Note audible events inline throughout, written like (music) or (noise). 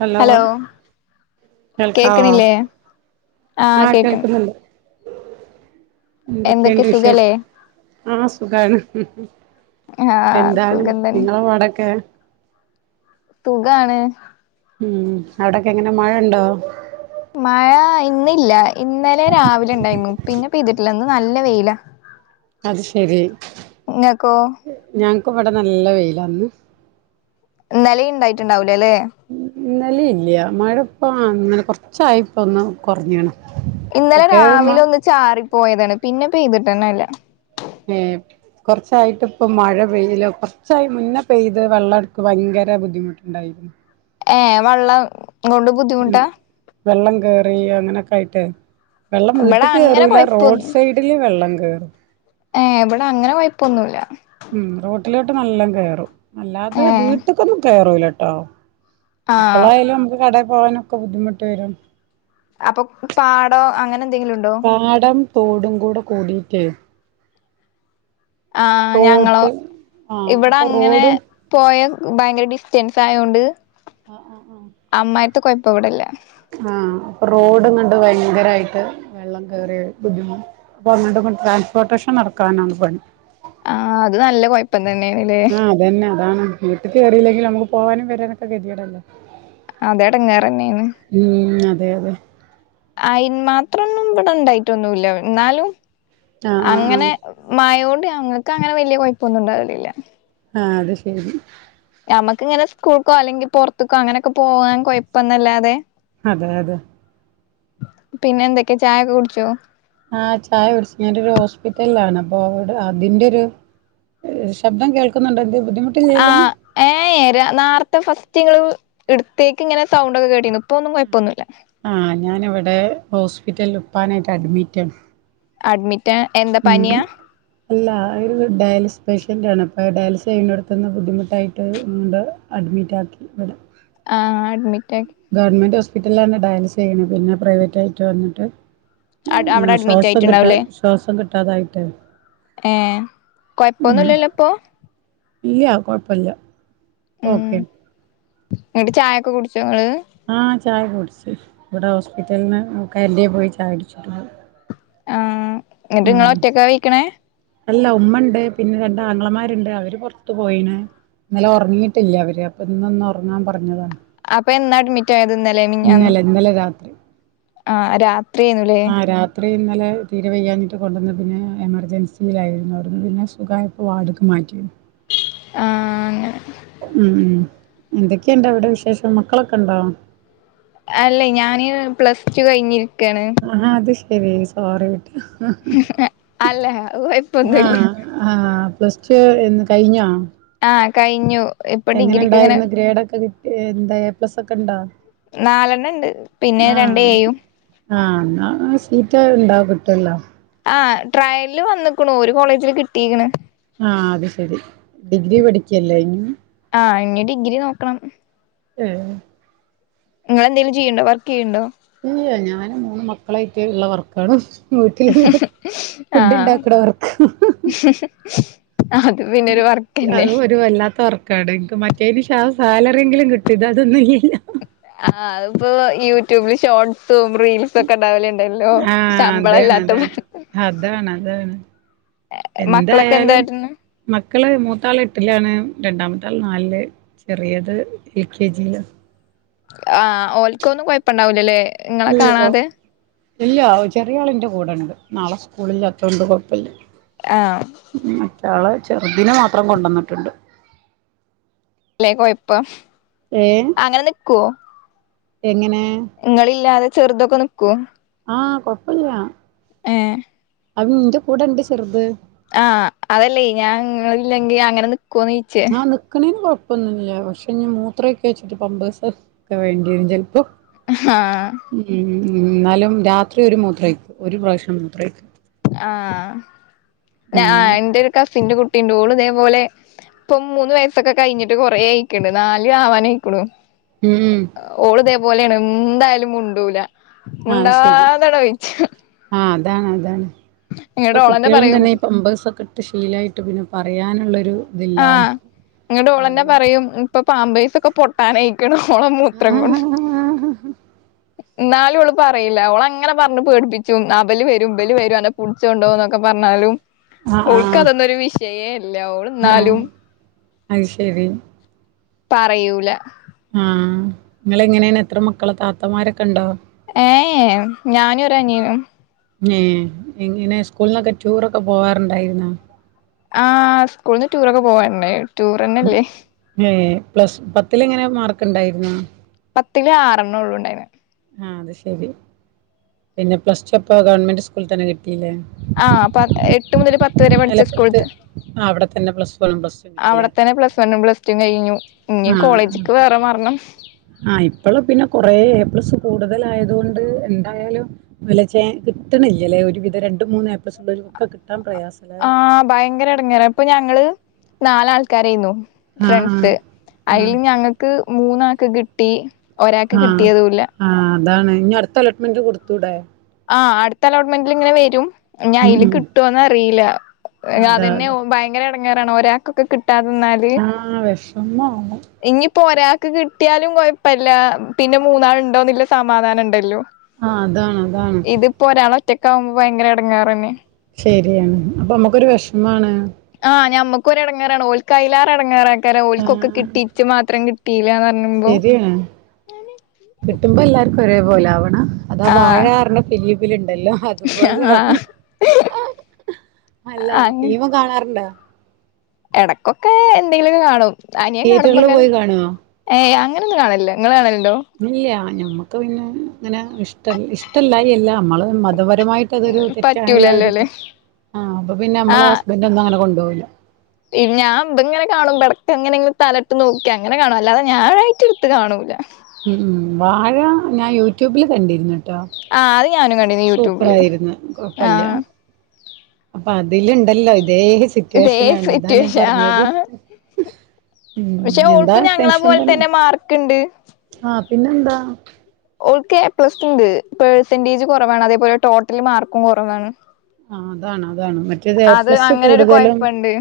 Hello. കേൾക്കാവോ കേക്കണില്ലേ ആ ആഹ് കേക്കണ് കേൾക്കുന്നുണ്ട്. എന്തൊക്കെ എന്തൊക്കെണ്ട് സുഖല്ലേ വിശേഷം ആ സുഖാണ്. ഹഹ ആഹ് എന്താണ് സുഖം തന്നെ നിങ്ങളെ പാടൊക്കെ? സുകാണ്. ഉം അവിടൊക്കെ എങ്ങനെ മഴ ഉണ്ടോ? മഴ ഇന്നില്ല ഇന്നലെ രാവിലെ ഉണ്ടായിന്നു. പിന്നെ പെയ്തിട്ടില്ല. ഇന്ന് നല്ല വെയിലാ. അത് ശരി ഇങ്ങക്കോ ഞാൻ ഇവടെ നല്ല വെയിലാന്ന്. ഇന്നലെണ്ടായിട്ടുണ്ടാവൂല ലെ ഇന്നലില്ല മഴ ഇപ്പം ഇങ്ങനെ കുറച്ചായി ഇപ്പ ഒന്ന് കുറഞ്ഞ്ണ്. ഇന്നലെ രാവിലെ ഒന്ന് ചാറിപ്പോയതാണ് പിന്നെ പെയ്തിട്ടന്നല്ല. (unintelligible) കുറച്ചായിട്ട് ഇപ്പ മഴ പെയ്ല്ല. കുറച്ചായി മുന്നേ പെയ്ത് വെള്ളം എടുക്ക് ഭയങ്കര ബുദ്ധിമുട്ടുണ്ടായിരുന്നു. ഏ വെള്ളം കൊണ്ട് ഉം ബുദ്ധിമുട്ടാ വെള്ളം കേറി അങ്ങനെയൊക്കെ ആയിട്ടേ വെള്ളം ഇവിടെ വീട്ടക്ക് അങ്ങനെ കേറൂല്ല റോഡ് സൈഡില് വെള്ളം കേസും. ഏ ഇവിടെ അങ്ങനെ കൊയ്പൊന്നൂല്ല. ഉം റോട്ടിലോട്ട് നല്ലോം കേറും അല്ലാതെ ഏഹ് വീട്ട്ക്കൊന്നും കേറൂലട്ടോ. ആഹ് അപ്പളായാലും നമുക്ക് കടയിൽ പോകാനൊക്കെ ബുദ്ധിമുട്ട് വരും. അപ്പൊ പാടോ അങ്ങനെ എന്തെങ്കിലുംണ്ടോ? പാടം തോടും കൂടെ കൂടിയിട്ട് ആ് ഞങ്ങളോ തോട്ട് ആഹ് ഇവിടെ അപ്പൊ അങ്ങനെ റോഡും പൊയ ഭയങ്കര ഡിസ്റ്റൻസ് ആയോണ്ട് (inaudible) ത്തെ കൊയ്പ്പം ഇവടല്ല ആഹ അപ്പൊ റോട്ങ്ങണ്ട് ഭയങ്കരായിട്ട് വെള്ളം കേറിയ ബുദ്ധിമുട്ട അപ്പങ്ങട്. ട്രാൻസ്പോർട്ടേഷൻ നടക്കാനാണ് പണി. ആഹ അത് ന്നല്ല കൊയ്പ്പനെ ആഹ് അതന്നെതാണ് വീട്ട്ക്കേറീല്ലങ്കിലും നമുക്ക് പോവാനും വരാനൊക്കെ ഗതികേടല്ലേ? അതെടങ്ങേറെന്നെണ് ഉം അതെ അതെ ആയി ന്മാത്രൊന്നും ഇവടെ ഇണ്ടായ്ട്ടൊന്നുല്ല ന്നാലും ആഹ് ആഹ് അങ്ങനെ ആഹ് മായോൻണ്ട്. ഞങ്ങക്ക് അങ്ങനെ വല്ല്യ കൊ യ്പ്പൊന്നുംണ്ടാവലില്ല. ആ അത് ശരി ഞമ്മക്ക് ഇങ്ങനെ സ്കൂൾക്കോ അല്ലെങ്കി പൊറത്തുക്കോ അങ്ങനൊക്കെ പോകാൻ കൊയപ്പംന്നല്ലാതെ അതെ അതെ പിന്നെ എന്തൊക്കെ ചായൊക്കെ കുടിച്ചോ? ആഹ ചായ കുടിച് ഞാനൊരു ഹോസ്പിറ്റലാണ് അപ്പൊ അതിന്റോരു ശബ്ദം കേൾക്കുന്നുണ്ടോ എന്ത് ആ ബുദ്ധിമുട്ടില്ലല്ലോ ഏ ഏ നാർത്തെ ഫസ്റ്റ് ങ്ങള് ഇടുത്തേക്ക് ഇങ്ങനെ സൗണ്ടൊക്കെ കേട്ടീന്നു ആ ഞാനിവിടെ ഹോസ്പിറ്റല് ഉപ്പാനായിട്ട് അഡ്മിറ്റാണ്. അഡ്മിറ്റ് എന്താ ഉ പനിയാ അല്ല ഒരു ഡയാലിസ് പേഷ്യൻറ ആണ് അപ്പ ഡയാലിസെയ്യനോട്ത്തിന്ന് ബുദ്ധിമുട്ടായ്ട്ട് ഇങ്ഡ് അഡ്മിറ്റാക്കി ഇവടെ ആഹ അഡ്മിറ്റ് ആക്കി ഗവൺമെന്റ് ഹോസ്പിറ്റലിലാണ് ഡയാലിസെയ്യണത് പിന്നെ പ്രൈവറ്റ് ആയിട്ട് വന്നിട്ട് ഉ അവിടെ അഡ്മിറ്റ് ശ്വാസം കിട്ടാ ശ്വാസം കിട്ടാതായിട്ടേ ഏേ കൊയപ്പൊന്നുല്ലല്ലോ ഇപ്പൊ. ഇല്ല കൊഴപ്പല്ല ഓക്കേ. എട്ട് ചായൊക്കെ കുടിച് ആഹ ചായ കുടിച് ഇവിടെ ഹോസ്പിറ്റൽന്ന് കേൻറ്റിന്ന്പോയി ചായ കുടിച്ചി ആ എന്നിട്ട് നിങ്ങളൊറ്റക്ക പൊയ്ക്കണേ? അല്ല ഉമ്മണ്ട് പിന്നെ രണ്ടാങ്ങളമാര്ണ്ട് അവര് പൊറത്തു പോയിണ് ഇന്നലെ ഉറങ്ങിയിട്ടില്ല അവര് അപ്പൊ ഇന്നൊ ഒന്നൊറങ്ങാൻ പറഞ്ഞതാണ്. അപ്പ എന്നാ അഡ്മിറ്റാ ഇന്നലെ ഇന്നലെ രാത്രി. ആഹ രാത്രിയാണ് ലേ? ആഹ് രാത്രി ഇന്നലെ തീരെ വയ്യഞ്ഞിട്ട് കൊണ്ടന്ന പിന്നെ എമർജൻസിയിലായിരുന്നു അവട്ന്ന് പിന്നെ സുഖായപ്പോ വാട്ക്ക് മാറ്റിയത്. ആഹ് അങ്ങനെ ഉം എന്തൊക്കെയുണ്ട് ഇവിടെ വിശേഷം മക്കളൊക്കെ ഉണ്ടോ? അല്ലെ ഞാന് പ്ലസ്റ്റു കയ്ഞ്ഞ് ആഹാ അത് ശരി സോറി. അല്ല അത് ആഹ കൊഴപ്പൊന്നുല്ല ആഹ ആ ആ പസ്റ്റു എന്ന് കഴിഞ്ഞോ? ആ കഴിഞ്ഞു ഇപ്പൊ എങ്ങനെ ഡിഗ്രിക്ക് ഇങ്ങനെ ഇണ്ടായിരുന്നു ഗ്രേഡ ഒക്കെ കിട്ടി എന്താ എ പ്ലസ് ഒക്കെ ഉണ്ടോ? നാലെണ്ണം ഇണ്ട് പിന്നെ രണ്ട് ആഹ എയും ആഹ സീറ്റൊഴ് വ്ണ്ടാവും കിട്ടോല്ലോ? ആ ട്ട്രയ്ല്‌ വന്നക്കുണു ഒരു കോളേജില് കിട്ടീക്കണ്. ആഹ അത് ശരി ഡിഗ്രി പഠിക്കല്ലെ ഇഞ്ഞു ആഹ് ഇനി ഡിഗ്രി നോക്കണം ഉം നിങ്ങ എന്തെങ്കിലും ചെയ്യ്ണ്ടോ വർക്കെയ്യുണ്ടോ? ഇല്ല്യാ ഞാന് മൂന്ന് മക്കളായിട്ട് ഉള്ളവർക്കാണ്. വീട്ടിലുള്ള ഫുഡ് ആഹ് ഇണ്ടാക്കണ വർക്ക്. അത് പിന്നെ ഒരു വർക്കന്നെ അത് ഒരു വല്ലാത്ത വർക്കാണ് എനിക് മറ്റേന് ഷാ സാലറേങ്കിലും കിട്ടും ഇതഅതൊന്നും ഇല്ലാ ഇ ആഹ് അതിപ്പോ യൂട്യൂബില് ഷോർട്സ് (unintelligible) റീൽസ് ഒക്കെ ഇണ്ടാവലുണ്ടല്ലോ ആഹ് ശമ്പളം അതാണ് ഇല്ലാത്ത അതാണ് അതാണ് അതാണ് മക്കളൊക്കെ എന്ത് എന്തായാലും കാട്ടണ് മക്കള് മൂത്താള് എട്ടിലാണ് രണ്ടാമത്തെ ആൾ നാലില് ചെറിയത് എൽ കെ ജി യി ല ആഹ് ഓൽക്ക് ഒന്നും കൊഴപ്പുണ്ടാവൂലല്ലേ ഇങ്ങളെ ഇല്ലല്ലോ കാണാതെ ഇല്ല ചെറിയ ആളിന്റെ കൂടെ ഉണ്ട് നാളെ സ്കൂളില്ലാത്തോണ്ട് കുഴപ്പല്ല. ആഹ് ഉ മറ്റയാള് ചെറുതിനെ മാത്രം കൊണ്ടു വന്നിട്ടുണ്ട്. അല്ലേ കൊഴപ്പം അങ്ങനെ നിക്കുവോ? എങ്ങനെ? ഇങ്ങളില്ലാതെ ചെറുതൊക്കെ നിക്കൂ. ആഹ് കൊപ്പല്ല. ഏഹ്. അവ ന്റെ കൂടെ ഉണ്ട് ചെറുത്. ആഹ് അതല്ലേ ഞാൻ. നിങ്ങൾ ഇല്ലെങ്കിൽ അങ്ങനെ നിക്കോന്ന് ചോയിച്ചേ ആഹ് നിക്കണേയിന് കൊ പ്പോന്നുല്ല പക്ഷേ ഇനി മൂത്ര ഒയിക്കോ വെച്ചിട്ട് പമ്പേഴ്സ് ഒക്കെ വേണ്ടി വെരും ചിലപ്പോ. ആഹ്. ഉം എന്നാലും രാത്രി ഒരു മൂത്രയ്ക്ക് ഒരു പ്രാവശ്യം മൂത്രയ്ക്ക്. ആഹ് ഞ ഉം ആഹ് എന്റെ ഒരു കസിന്റെ കുട്ടിണ്ട് ഓള് അതേ പോലെ ഇപ്പൊ മൂന്ന് വയസ്സൊക്കെ കഴിഞ്ഞിട്ട് കൊറേ ആയിക്കണ് നാല് ആവാനയിക്കണു. ഉം ഓള് ഇതേ പോലെയാണ് എന്തായാലും മുണ്ടൂല. അത് ശരി മുണ്ടാതാടാ ഒയിച്ചും. ആഹ് അതാണ് അതാണ് ഇപ്പൊ ഓളെന്നെ കുട്ടികളും പറയും തന്നെ ഈ പമ്പേഴ്സൊക്കെ ഇട്ട് ശീലായിട്ട് പിന്നെ പറയാനുള്ളൊരു. ഇതില്ല ആഹ് എന്നിട്ട് ഓളന്നെ അതെ പറയും ഇപ്പൊ പാമ്പേസ് ഒക്കെ പോട്ടാനായി. ക്കാണ് ഓളെ മൂത്രം കൊണ്ട്. ആഹ് എന്നാലും ഓള് പറയില്ല ഓൾ അങ്ങനെ പറഞ്ഞു പേടിപ്പിച്ചു അഭൽ വരും ഇഭല് വരും അന്നെ പുടിച്ച് കൊണ്ടോവും എന്നോക്ക. ഒക്കെ പറഞ്ഞാലും അവൾക്ക് ആഹ് അതൊന്നരു വിഷയേ അല്ല ഓൾ എന്നാലും ആഹ് അത് ശരി. പറയൂല. ആഹ നിങ്ങ എങ്ങനെയാണ് എത്ര മക്കള താത്തമാരൊക്കെ ഉണ്ടോ. ഏഹ് ഞാനും ഒരനിയനും. ഏ എങ്ങനെ സ്കൂളിനൊക്കെ ടൂറൊക്കെ പോവാറുണ്ടായിരുന്നോ. ആഹ് സ്കൂള്ന്ന് ടൂറൊക്കെ പോവാറുണ്ടാർന്നു ടൂർന്നെല്ലേ. ഏഹ് പ്ലസ് പത്തിൽ എങ്ങനെ മാർക്ക് ഉണ്ടായിരുന്നോ. പത്തില് ആറെണ്ണം ഉള്ളു ഉണ്ടായിന്. ആഹ് അത് ശെരി പിന്നെ പ്ലസ് ടു അപ്പൊ ഗവൺമെന്റ് സ്കൂളിൽ തന്നെ കി.. ആഹ് പ എട്ട് മുതൽ പത്ത് വരെ പഠിച്ച അല്ല പത്ത് സ്കൂളിത്തന്നെ ആഹ് അവിടെ തന്നെ പ്ലസ് വണ്ണും പ്ലസ് ടും അവിടെ കിട്ടില്ലേ തന്നെ പ്ലസ് വണ്ണും പ്ലസ്ടൂം കഴിഞ്ഞു ഇനി കോളേജിക്ക് വേറെ മാറ് ണം ആ ഇപ്പോള് പിന്നെ കൊറെ എ പ്ലസ് കൂടുതലായതുകൊണ്ട് എന്തായാലും വലചേൻസ്. കിട്ടിണില്ലല്ലേ ഒരു വിധ രണ്ട് മൂന്ന് എ പ്ലസ് ള്ളോർക്കൊക്കെ കിട്ടും. ആഹ് ഭയങ്കര ഇടങ്ങേറ ഇപ്പൊ ഞങ്ങള് നാലാൾക്കാരായിര്ന്നു. ആഹ് ഫ്രണ്ട്സ് ആഹ് അതിൽ ആഹ് ഞങ്ങൾക്ക് മൂന്നാക്ക്കിട്ടി. ഒരാക്ക് കിട്ടിയതും ഇല്ല എന്താണ് ഇനി അടുത്ത അലോട്ട്മെന്റ് കൊടുത്തൂടെ. ആ അടുത്തലോട്ട്മെന്റ്ൽ ഇങ്ങനെ വരും. ഞി ഉം അതില് ഉം കിട്ടുവോന്നന്നെ അറിയില്ല അതെ അതന്നെ അതെ ഭയങ്കര ഇടങ്ങാറാണ് ഒരാൾകൊക്കെ കിട്ട കട്ടാെന്നാല് ആഹ് വെഷമാണ് ഇനി പോരാ ക്ക് കിട്ടിയാലും കൊഴപ്പില്ല പിന്നെ മൂന്നാൾ ഉണ്ടോന്നില്ല സമാധാനം ഉണ്ടല്ലോ. ആഹ് അതാണ് അതാണ് ഒറ്റക്കാഉമ്പോ ഭയങ്കര ഇടങ്ങേറന്നെ. ശരിയാണ് അപ്പോം നമുക്കൊരു വിഷമാണ്. ആ ഞമ്മൊക്കൊരെടെങ്ങറെണ് ഓല്കയ്ലെറെടങ്ങാറെയ്ക്കാരം ആഹ് ഓൽകൊക്കെകിട്ടീ ഇച്ച് മാത്രം കിട്ടിയിലാന്നർ ശരിയാണ്. കിട്ടുമ്പോ എല്ലാർക്കും ഒരേ പോലെ ആവണം. അതാ ആഹ് വാഴർഞ്ഞ ഫിലിമിലുണ്ട്. ണ്ടല്ലോ അതുപോലയാണ്. ആഹ് ആ അല്ല അങ്ങ് ഫീലിമികാണാറുണ്ടാ? എടക്കൊക്കെ എന്തെങ്കിലും കാണും. അനിയൻ തിയേറ്ററില് കാണുമ്പോങ്ങെ പോയി കാണുവോ അങ്ങനൊന്നും കാണലില്ലാ ങ്ങള്കാണലി ഇല്ല ഞമ്മക്ക് പിന്നെ ഇങ്ങനെ ഇഷ്ട ഇഷ്ടല്ലായിഅല്ല നമ്മള് മത മതപരമായിട്ട് അതൊരു തെറ്റായ ഒരു പറ്റൂലല്ലോല്ലേ ആഹ് അപ്പൊ പിന്നെ നമ്മളെ ഹസ്ബന്റ് ഒന്നും അങ്ങനെ കൊണ്ടോവുല്ല. ഇ ഞാൻ ഇതെങ്ങനെ കാണുമ്പട് എങ്ങനെങ്കിലും തലട്ട് നോക്കാ അങ്ങനെ കാണോ അല്ലാതെ ഞാനായിട്ട് ഇട്ട്കാണൂല. ഉം ഉം വാഴ ഞാൻ യൂട്യൂബില് കണ്ടിരുന്നു. ആഹ് ഞാനും കണ്ടിന് സൂപ്പർ യൂട്യൂബില് ആയിരുന്നു കൊഴപ്പല്ല. ആഹ് അപ്പൊ അതില് ണ്ടല്ലോ? അതേ ഇതേ സിറ്റുവേഷനാണ് അതാ ഞാൻ സിറ്റുവേഷൻ പറഞ്ഞത് ആഹ് പക്ഷെ ഉം എന്താ ഓൾക്കും ഞങ്ങളെ ടെൻഷൻ പോലെ തന്നെ മാർക്ക്ണ്ട് ആഹ് പിന്നെന്താ ഓൾക്ക് എ പ്ലസ് ഉണ്ട്. പെർസെന്റേജ് കുറവാണ് അതേപോലെ ടോട്ടൽ മാർക്കും കുറവാണ്. ആ അതാണ് അതാണ്. മറ്റേത് എ അത് പ്ലസ് അങ്ങനെ ഒരു കൂടുതലും കൊഴപ്പണ്ട്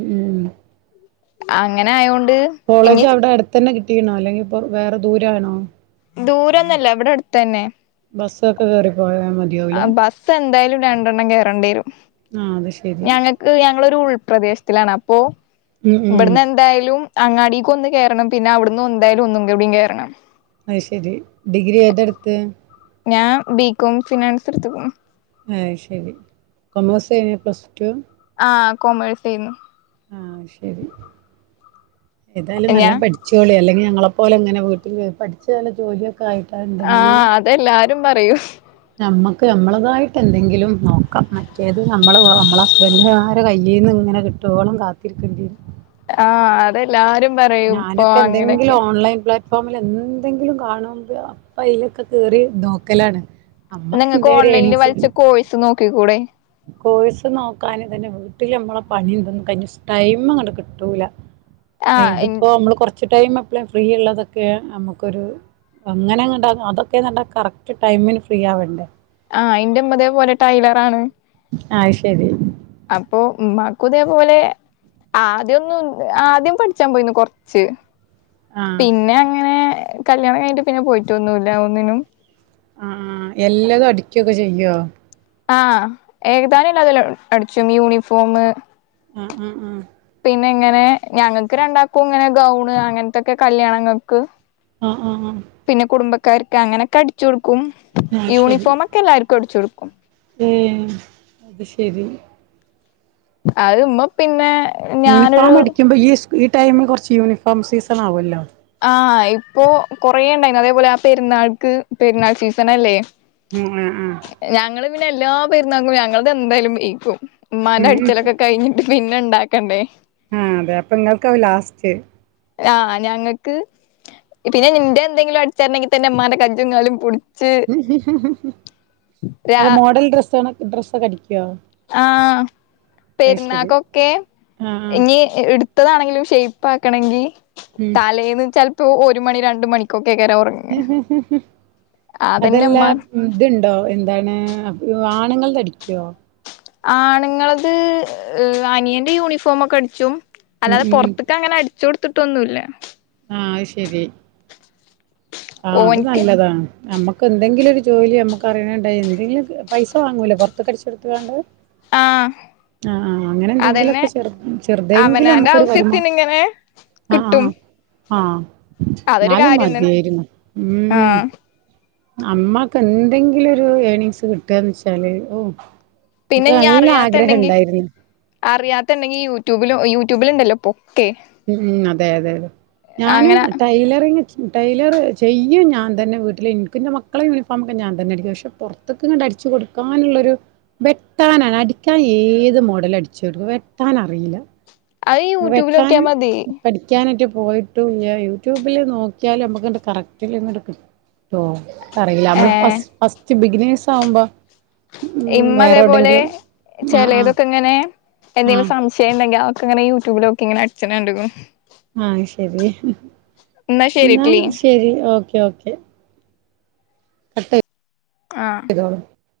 ഉം അങ്ങനെ ആയോ കോളേജ് അവിടെ അടുത്തന്നെ കിട്ടിണോ അല്ലെങ്കി ഇപ്പൊ വേറെ ദൂര ണോ? ദൂരൊന്നല്ല ഇവിടെ അടുത്തന്നെ. ബസ്സൊക്കെ കേറി പോയാ മതിയാവൂലേ ആബസ്സ് എന്തായാലും രണ്ടെണ്ണം കേയറേണ്ടി വരും. ആ അത് ശരി ഞങ്ങൾക്ക് ഞങ്ങളൊരു ഉൾ പ്രദേശത്തിലാണ് അപ്പോ ഉം ഉം ഇബട്ന്ന് എന്തായാലും അങ്ങാടിക്ക് ഒന്ന് കേറണം പിന്നെ അവിടുന്ന് ഒന്തായാലും ഒന്നും കൂടി കേറണം. അത് ശരി ഡിഗ്രി ഏതെടുത്ത് ഞാൻ ബികോം ഫിനാൻസ് ടു ത്കുണു. ആഹ് ശരി കൊമേഴ്സ്ഞൊ പ്ലസ് ടു ആ കോമേഴ്സ്‌യ്നു. ആഹ് ശരി. ഏതായാലും ഞാൻ നല്ലോം പഠിച്ചോളി അല്ലെങ്കിൽ ഞങ്ങള പോലെങ്ങനെ വീട്ടിൽ പഠിച്ച് നല്ല ജോലിയൊ ആഹ് അതെല്ലാരും പറയും നമ്മുക്ക് നമ്മളതായിട്ട് എന്തെങ്കിലും നോക്കാം. മറ്റേത് നമ്മളെ നമ്മെ ഹസ്ബൻന്റിന്റെ ആ ഒരുകയ്യിന്ന് നി അങ്ങനെ കിട്ടോളും കാത്തിരിക്കേണ്ടിരും. ആഹ് അതെല്ലാരും പറയും ഇപ്പൊ ഞാനൊക്കെ എന്തെങ്കിലും അങ്ങനെയൊക്കെ ഓൺലൈൻ പ്ലാ ഫോമ്ൽ എന്തെങ്കിലും കാണുമ്പ അപ്പ അയ്ലൊക്കെ കേറി നോക്കലാണ്. നമ്മക്ക് നിങ്ങൾക്ക് എന്തേ ഒരു ഓൺലൈനിൽ ഏണിങ്സ് വലിച്ച കോയ്സുംനോക്കി കൂടെ, കോഴ്സ് നോക്കാ ന് തന്നെ വീട്ടില് നമ്മളെ പണിതും കഴിഞ്ഞ്ടൈം അങ്ങട്ട് കിട്ടൂല. ആഹ് ഇൻ ഇതിപ്പോ മ്മള് കുറച്ച് ടൈം എപ്പഴേ ഫ്രീ ഉള്ളതൊക്കെയ നമ്മുക്കൊരു അങ്ങനെങ്ങട്ട് അതൊക്കെന്നർഞ കറക്റ്റ് ടൈമിന് ഫ്രീ ആവേണ്ടേ? ആ എന്റെമ്മതേ പോലെ ടൈലറാണ്. ആഹ് ശരി. അപ്പൊമ്മാക്കുതെപോലെ ആദ്യ ഒന്നും ആദ്യം പഠിച്ചാൻ പോയിനി കൊറച്ച് ആഹ് പിന്നെ അങ്ങനെ കല്യാണം കഴിഞ്ട്ട് പിന്നെ പോയിട്ടൊന്നുംല്ല ഒന്നിനും. ആആഹ് എല്ലതും അടിക്കൊക്കെ ചെയ്യോ? ആഹ് ഏകതാനല്ലതെ അതി അടിച്ചും യൂണിഫോമ് അ അ ആഹ് പിന്നെ ഇങ്ങനെ ഞങ്ങൾക്ക് രണ്ടാക്കും ഇങ്ങനെ ഗൗണ് അങ്ങനത്തൊക്കെ കല്യാണങ്ങൾക്ക് ആഹ് ആഹ് ആഹ് ക്കാർക്ക് അങ്ങനൊക്കെ അടിച്ചൊടുക്കും ആ ശരി യൂണിഫോമൊക്കെ എല്ലാർക്കും അടിച്ചു കൊടുക്കും. അത് ശരി. അഹ് മ്മ പിന്നേ യൂണിഫോം അടിക്കുമ്പോ ഈ ഈ ടൈമിൽ കുറച്ച് യൂണിഫോം സീസൺ ആവോല്ലോ. ആഹ് ഇപ്പൊ കൊറേ ഇണ്ടായിരുന്നു അതേപോലെ ആ പെരുന്നാൾക്ക് പെരുന്നാൾ സീസൺ ല്ലേ ഉം ആ ആ ഞങ്ങള് പിന്നെ എല്ലാ പെരുന്നാക്കും ഞങ്ങലതെന്തായാലും മെയ് കും മ്മാന്റെ ഉം അടിച്ചലൊക്കെ കഴിഞ്ഞിട പിന്നെ ഇണ്ടാക്കണ്ടേ ആഹ് അതെ പ്പ ഇങ്ങക്ക ആവും ലാസ്റ്റ്. ആഹ് ഞങ്ങക്ക് പിന്നെ ഇന്റെ എന്തെങ്കിലും അടിച്ചാണ്ടെങ്കി തന്നെ മ്മാന്റെ കാജ്ജും കാലും പുടി രാ അല്ല മോഡൽ ഡ്രസ്സ ഡ്രസ്സൊക്കെ അടി ആഹ് അത് ശരി പെരുന്നാക്കൊക്കെ ആ ആ ഇനി ഇടുത്തതാണെങ്കിലും ഷൈപാക്കാണെങ്കി ഉം തലേന്ന് ചെൽപ്പോ ഒരു മണി രണ്ട് മണിക്കോ അതന്നെ ഇമ്മ അതെല്ലാ ഇതുണ്ടോ എന്താണ് ആ ണ്ങ്ങൾ തെ അടിക്കുവോ? ആണുങ്ങൾ ത് അനിയന്റെ യൂണിഫോമോക്കെ അടിച്ചും. ഉം അല്ലാതെ ഉം പോർത്ത്ക്കങ്ങനെ അടിച്ചൊടുത്തിട്ടോന്നുല്ല. ആഹ് ശരി ആഹ് അത് ഓൻക്ക് നല്ലതാണ് നമ്മക്ക് എന്തെങ്കിലും ഒരു ജോലി നമുക്ക് അറിയണണ്ട എന്തെങ്കിലും പൈസ വാങ്ങൂലോ പ പൊറത്തക്ക് അടിച്ചു കോട്ത്ത് കാണ്ട്. ആഹ് ആഹ് അങ്ങനെ അതന്നെ എന്തെങ്കിലുംക്കെ ചെറു ചെറുതെങ്കിലും അവനാന്റെ നമ്മുക്കൊരു വരുമാ ആവശ്യത്തിന് ഇങ്ങനെ കിട്ടും ആഹ് ആഹ് അതൊരു ഇന്നാലും കാര്യം തന്നെ മതിയായിരുന്നു. ഉം ആഹ് അമ്മക്ക് എന്തെങ്കിലുമൊരു ഏർണിങ്സ് കിട്ടുകന്ന് വെച്ചാല് ഓഹ് പിന്നെ ഞ്ഞി അറിയാത്തുണ്ടെങ്കി അറിയാത്തണ്ടെങ്കി യൂട്യൂബിൽ യൂട്യൂബിലുണ്ടല്ലോ ഇപ്പോ മ് അതെ അതെ അതെ ഞാന് അങ്ങനെ ടൈലറിങ് ടൈലർ ചെയ്യും ഞാൻ തന്ന വീട്ടില് ഇൻക്ക് ഇന്റെ മക്കളെ യൂണിഫോമ ഒക്കെ ഞാൻ ന്ന അടിക്കും പക്ഷെ പുറത്തേക്ക ഇ അടിച്ചു കൊടുക്കാനുള്ളൊരു വെട്ടാനാണ് അടിക്കാൻ ഏത് മോഡൽ അടിച്ചു ഇടും വെട്ടാനറീല. അത് ആഹ് യൂട്യൂബിലൊക്കിയാ വെട്ടാനും മതി പഠിക്കാനാറ്റ്- പോയിട്ടൂല്ല്യ യൂട്യൂബില് നോക്കിയാല് നമ്മക്ക് കറക്ടിലങ്ങട് കിട്ടോ. കറീല ഏ നമ്മള് ഫസ് ഫസ്റ്റ് ബിഗിനേഴ്സ് ആവുമ്പോ ഉം ഇമ്മ അതേ വേറെ പോലെ എവിടെങ്കിലും ആഹ് ആഹ് ചെലെതൊക്കെ ഇങ്ങനെ എന്തെങ്കിലും ആഹ് സംശയം ഉണ്ടെങ്കിൽ- ക്കങ്ങനെ യൂട്യൂബിലോക്കി ഇങ്ങനെ അടിച്ചണെ കണ്ട്ക്കണു. ആഹ് ശെരി എന്നാ ശരി ഓക്കെ ഓക്കെ. കട്ടേയ് ആഹ്.